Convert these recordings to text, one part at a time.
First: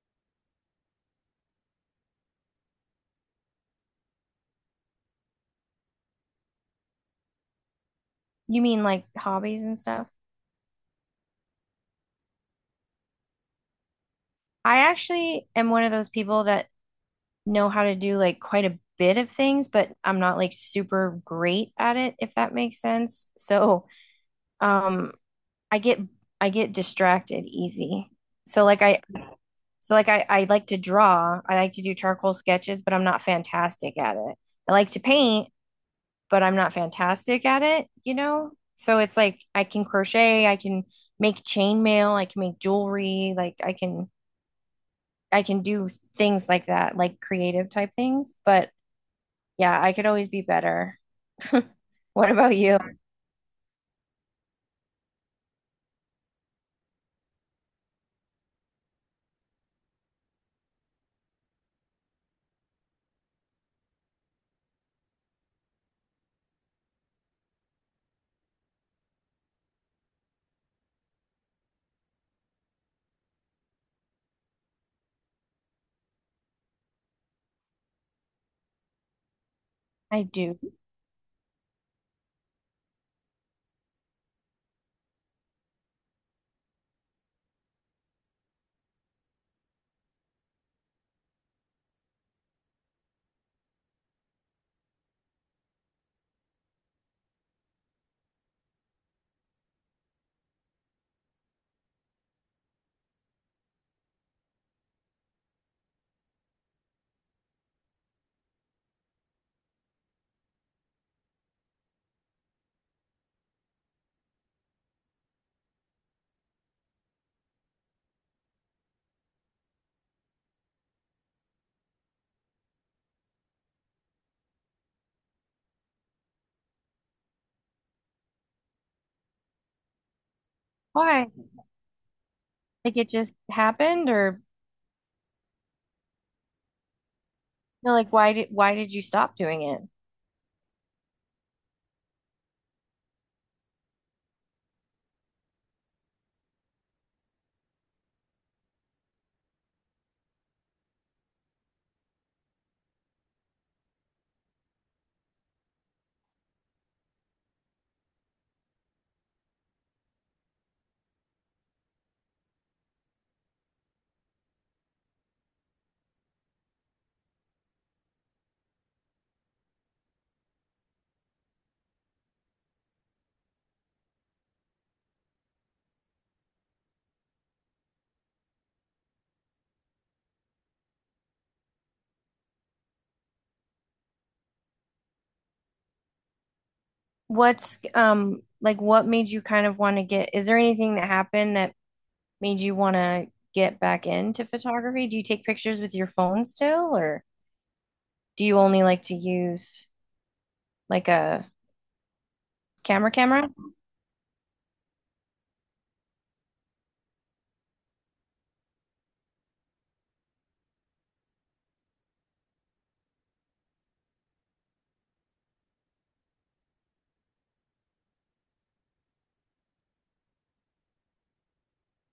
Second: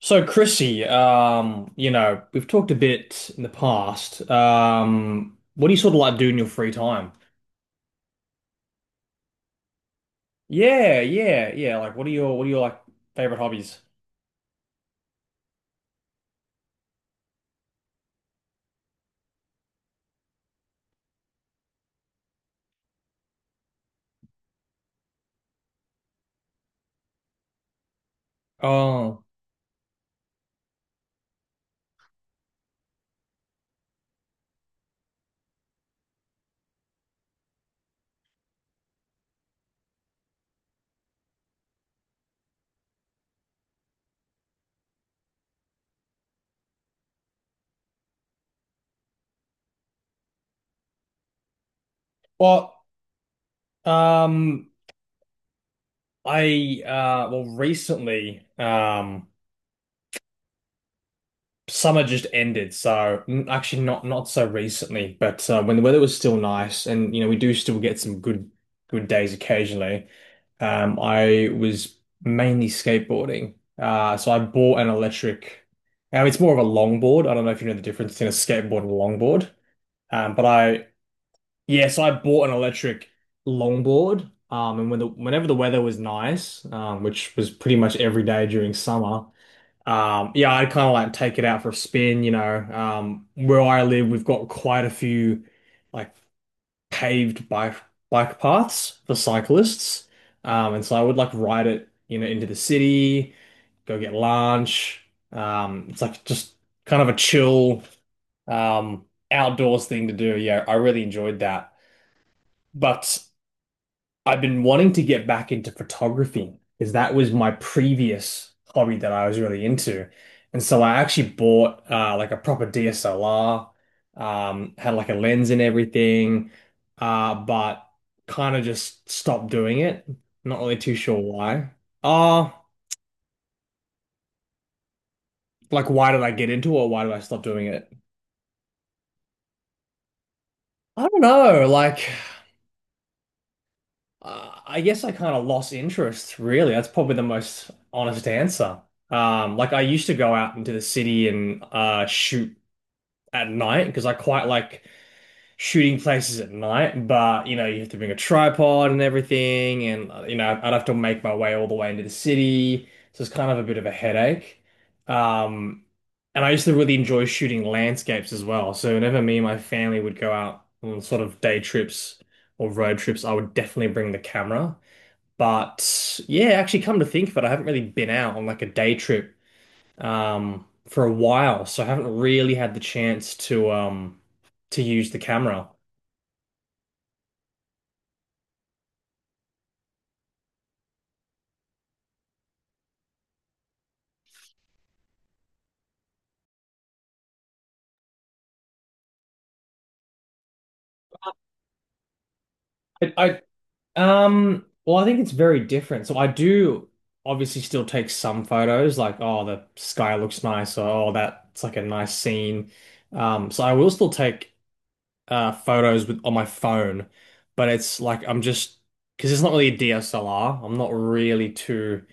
So Chrissy, we've talked a bit in the past. What do you sort of like do in your free time? You mean like hobbies and stuff? Yeah, yeah, yeah. Like, what are your favorite hobbies? I actually am one of those people that know how to do like quite a bit of things, but I'm not like super great at it, if that makes sense. So, um, I get I get distracted easy. So like I Oh, so like I like to draw. I like to do charcoal sketches, but I'm not fantastic at it. I like to paint, but I'm not fantastic at it, you know? So it's like I can crochet, I can make chainmail, I can make jewelry, like I can do things like that, like creative type things. But yeah, I could always be better. What about well, you? um, Recently, summer just ended, so actually not so recently, but when the weather was still nice, and you know, we do still get some good days occasionally. I was mainly skateboarding. So I bought an electric. It's more of a longboard. I don't know if you know the difference between a skateboard and a longboard. I Um, but do. I, yeah, so I bought an electric longboard. And whenever the weather was nice, which was pretty much every day during summer, yeah, I'd kind of like take it out for a spin. You know, where I live, we've got quite a few like paved bike paths for cyclists. And so I would like ride it, you know, into the city, go get lunch. It's like just kind of a chill, um, outdoors thing to do. Yeah, I really enjoyed that. But I've been wanting to get back into photography because that was my previous hobby that I was really into. And so I actually bought like a proper DSLR, had like a lens and everything, but kind of just stopped doing it. Not really too sure Why? why. Uh, Like it just happened or like why did I get into it or why did I stop doing it? no, like why did you stop doing it? I don't know. I guess I kind of lost interest, really. That's probably the most honest answer. Like I used to go out into the city and shoot at night because I quite like shooting places at night. But you know, you have to bring a tripod and everything, and you know, I'd have to make my way all the way into the city, so it's kind of a bit of a headache. Um, and I used to really enjoy shooting landscapes as well. So whenever me and my family would go out on sort of day trips or road trips, I would definitely bring the camera. But yeah, actually, come to think of it, I haven't really been out on like a day trip for a while, so I haven't really had the chance to use the camera. What's like what made you kind of want to get, is there anything that happened that made you want to get back into photography? Do you take pictures with your phone still or do you only like to use like a camera camera? I Well, I think it's very different. So I do obviously still take some photos, like oh, the sky looks nice, or oh, that's like a nice scene. So I will still take photos with on my phone, but it's like I'm just because it's not really a DSLR. I'm not really too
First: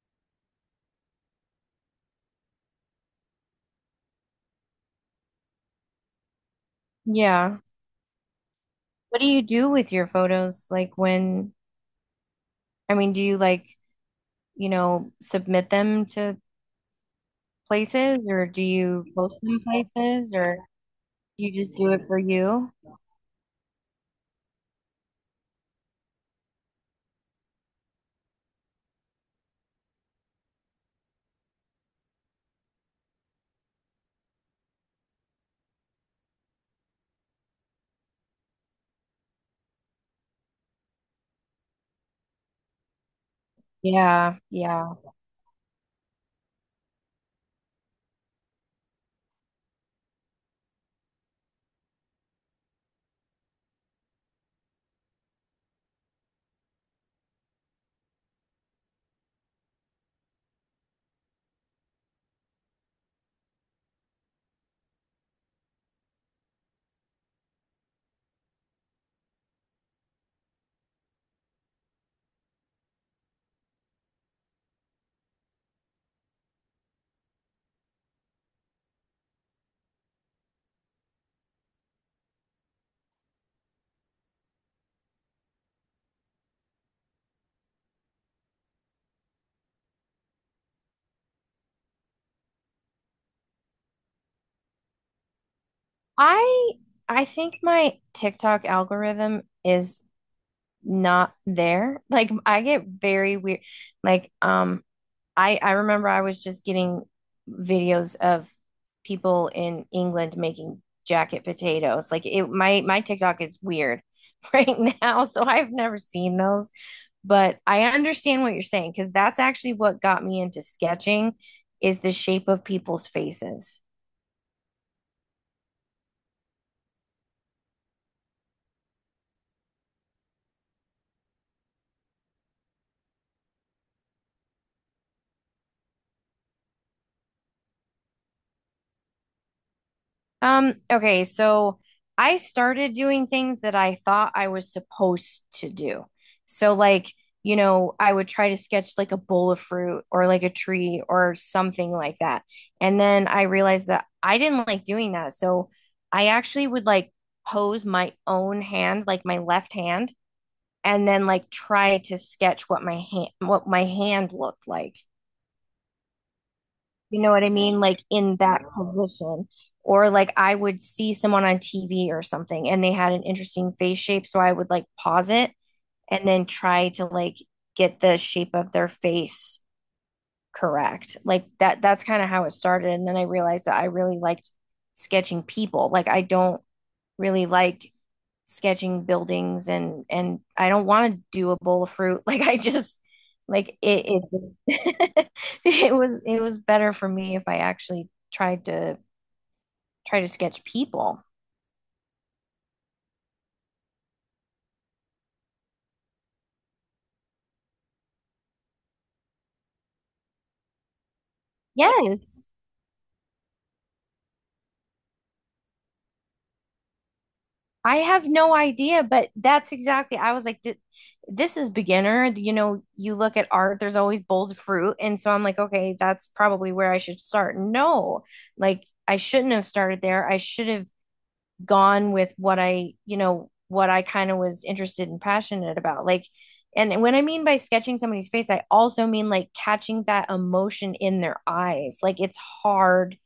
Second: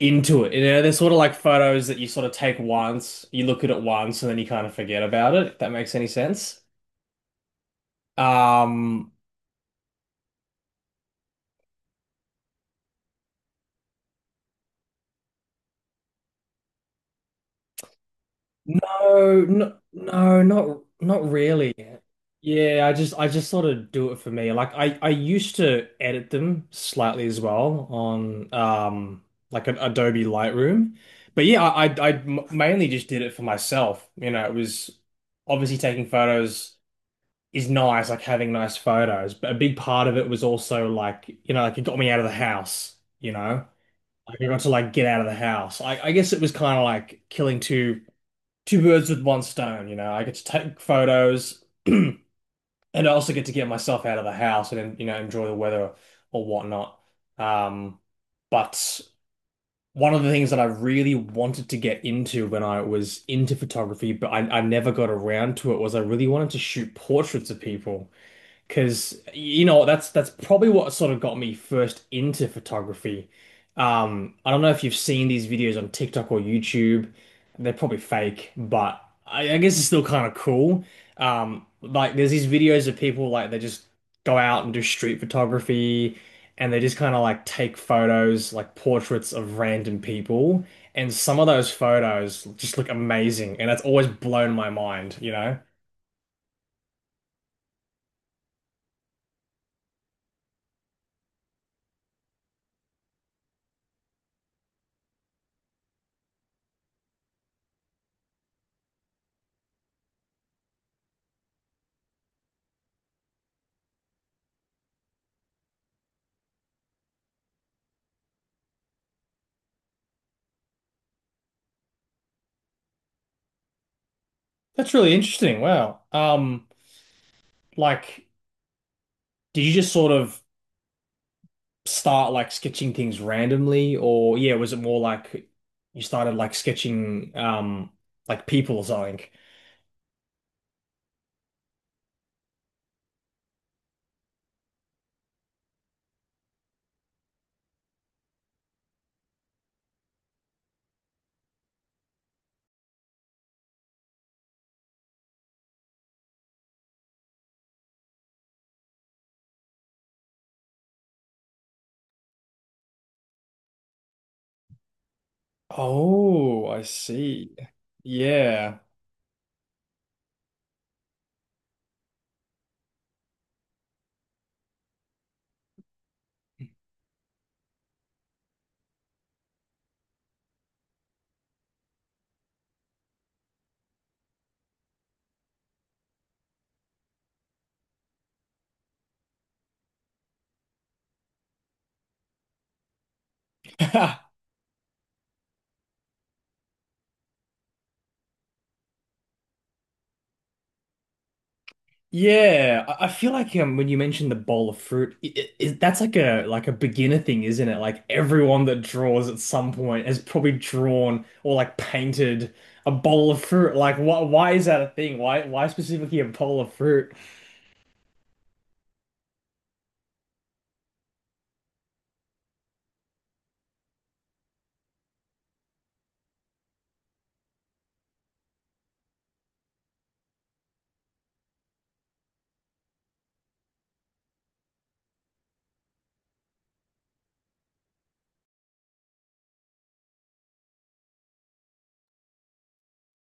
into it. You know, they're sort of like photos that you sort of take once, you look at it once, and then you kind of forget about it, if that makes any sense. Yeah. Um, What do you do with your photos, like when, I mean, do you like, you know, submit them to places or do you post no, them no, places, no, or not you really. just do it for you? Yeah, I just sort of do it for me. Like I used to edit them slightly as well on like an Adobe Lightroom. But yeah, mainly just did it for myself. You know, it was obviously taking photos is nice, like having nice photos. But a big part of it was also like, you know, like it got me out of the house, you know? Yeah, Like I got to like yeah. get out of the house. I guess it was kind of like killing two birds with one stone, you know? I get to take photos and I also get to get myself out of the house and, you know, enjoy the weather or whatnot. Um, but one of the things that I really wanted to get into when I was into photography, but I never got around to it, was I really wanted to shoot portraits of people. Because you know that's probably what sort of got me first into photography. I don't know if you've seen these videos on TikTok or YouTube. They're probably fake, but I guess it's still kind of cool. Like there's these videos of people like they just go out and do street photography, and they just kind of like take photos, like portraits of random people, and some of those photos just look amazing, and that's always blown my mind. You know, I I think my TikTok algorithm is not there. Like I get very weird. Like I remember I was just getting videos of people in England making jacket potatoes. Like it, my TikTok is weird right now, so I've never seen those. But I understand what you're saying, because that's actually what got me into sketching is the shape of people's faces. that's really interesting. Wow. Like, did you just sort of start like sketching things randomly, or yeah, was it more like you started like sketching like people or something? Okay, so I started doing things that I thought I was supposed to do. So like, you know, I would try to sketch like a bowl of fruit or like a tree or something like that. And then I realized that I didn't like doing that. So I actually would like pose my own hand, like my left hand, and then like try to sketch what my hand looked like. Oh, I You know what I see. mean? Like in that Yeah. position. Or like I would see someone on TV or something and they had an interesting face shape. So I would like pause it and then try to like get the shape of their face correct. Like that's kind of how it started. And then I realized that I really liked sketching people. Like I don't really like sketching buildings, and I don't want to do a bowl of fruit. Like I just like it, it just It was better for me if I actually tried to try to sketch people. Yeah, I feel like when you mentioned the bowl of fruit, I that's like a beginner thing, isn't it? Like everyone that draws at some point has probably drawn or like Yes. painted a bowl of fruit. Like, why is that a thing? Why specifically a bowl of fruit? I have no idea, but that's exactly, I was like this is beginner. You know, you look at art, there's always bowls of fruit. And so I'm like, okay, that's probably where I should start. No, like I shouldn't have started there. I should have gone with what I, you know, what I kind of was interested and passionate about. Like, and when I mean by sketching somebody's face, I also mean like catching that emotion in their eyes. Like it's hard.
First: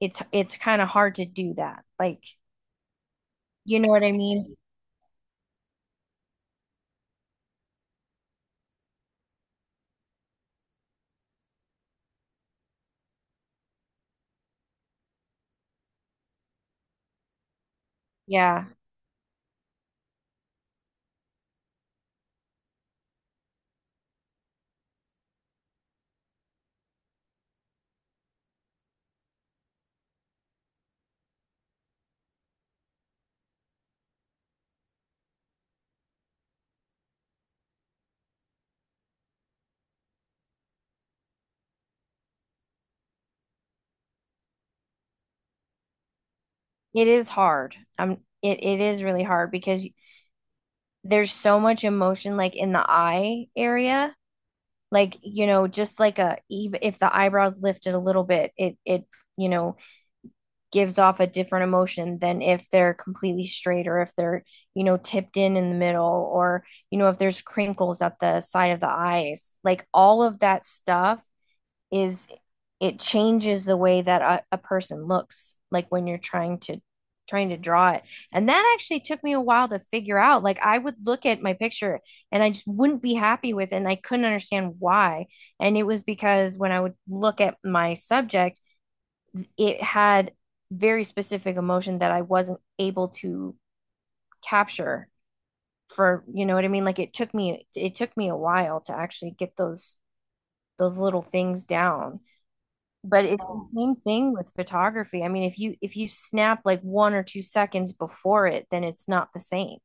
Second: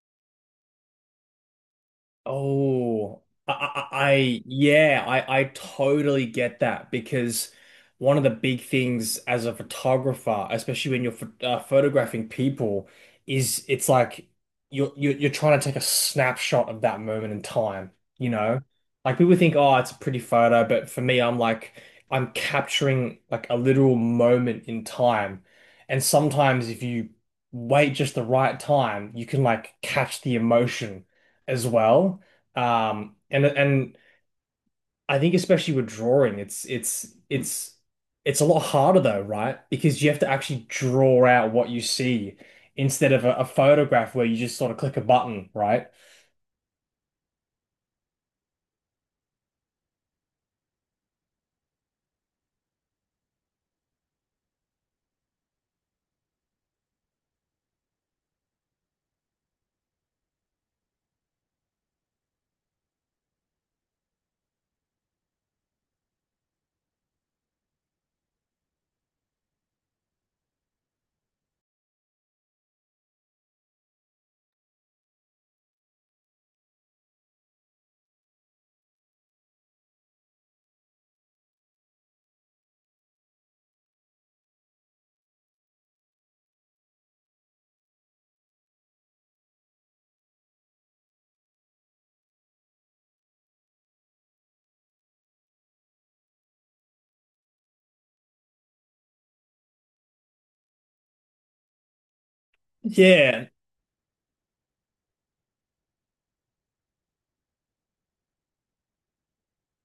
It's kind of hard to do that. Like, Oh, you know what I I mean? Yeah, I totally get that because one of the big things as a photographer, especially when you're ph photographing people, is it's like you're trying to take a snapshot of that moment in time, you know? Yeah. Like people think, oh, it's a pretty photo, but for me, I'm like I'm capturing like a literal moment in time, and sometimes if you wait just the right time, you can like catch the emotion as well. And I think especially with drawing, it's a lot harder though, right? Because you have to actually draw out what you see instead of a photograph where you just sort of click a button, right? It is hard. It is really hard because there's so much emotion like in the eye area. Like, you know, just like a, even if the eyebrows lifted a little bit, you know, gives off a different emotion than if they're completely straight, or if they're, you know, tipped in the middle, or, you know, if there's crinkles at the side of the eyes. Like all of that stuff is, it changes the way that a person looks like when you're trying to trying to draw it. And that actually took me a while to figure out. Like I would look at my picture and I just wouldn't be happy with it and I couldn't understand why. And it was because when I would look at my subject, it had very specific emotion that I wasn't able to capture. For, you know what I mean, like it took me a while to actually get those little things down. But it's Yeah, the same thing with photography. I mean, if you snap like 1 or 2 seconds before it, then it's not the same.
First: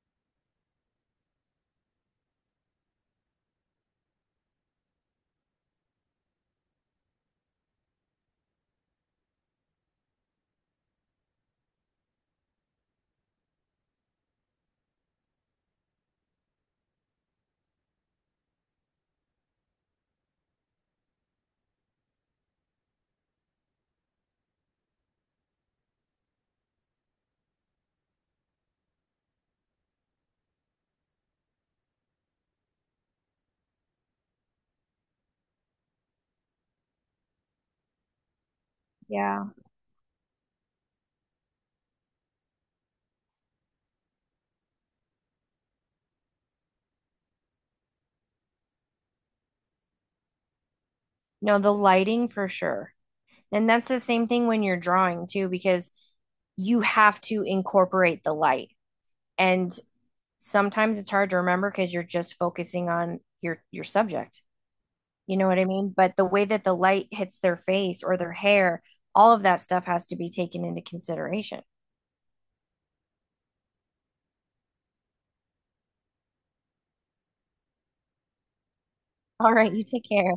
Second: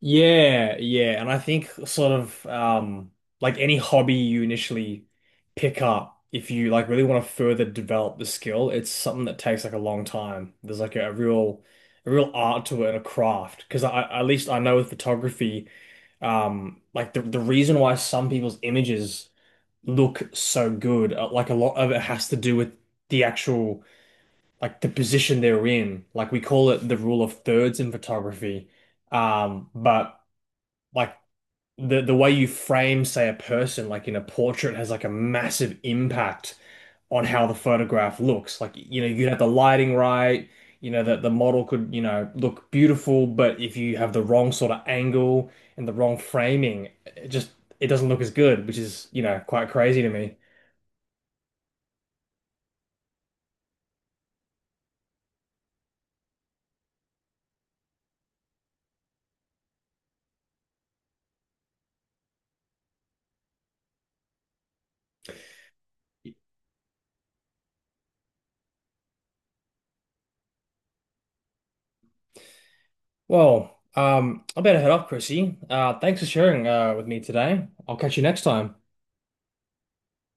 yeah, yeah. And I think sort of like any hobby you initially pick up, if you like really want to further develop the skill, it's something that takes like a long time. There's like a real art to it and a craft. Because I at least I know with photography, like the reason why some people's images look so good, like a lot of it has to do with the actual like the position they're in. Like we call it the rule of thirds in photography. But like the way you frame, say, a person, like in a portrait, has like a massive impact on how the photograph looks. Like, you know, you have Yeah. the lighting right, you know, that the model could, you know, look beautiful, but if you have the wrong sort of angle and the wrong framing, it just it doesn't look as good, which is, you know, quite crazy to me. No, the lighting for sure. And that's the same thing when you're drawing too, because you have to incorporate the light, and sometimes it's hard to remember because you're just focusing on your subject. You know what I mean? But the way that the light hits their face or their hair, all of that stuff has to be taken into consideration. Well, I better head off, Chrissy. Thanks for sharing with me today. I'll catch you next time. All right, you take care.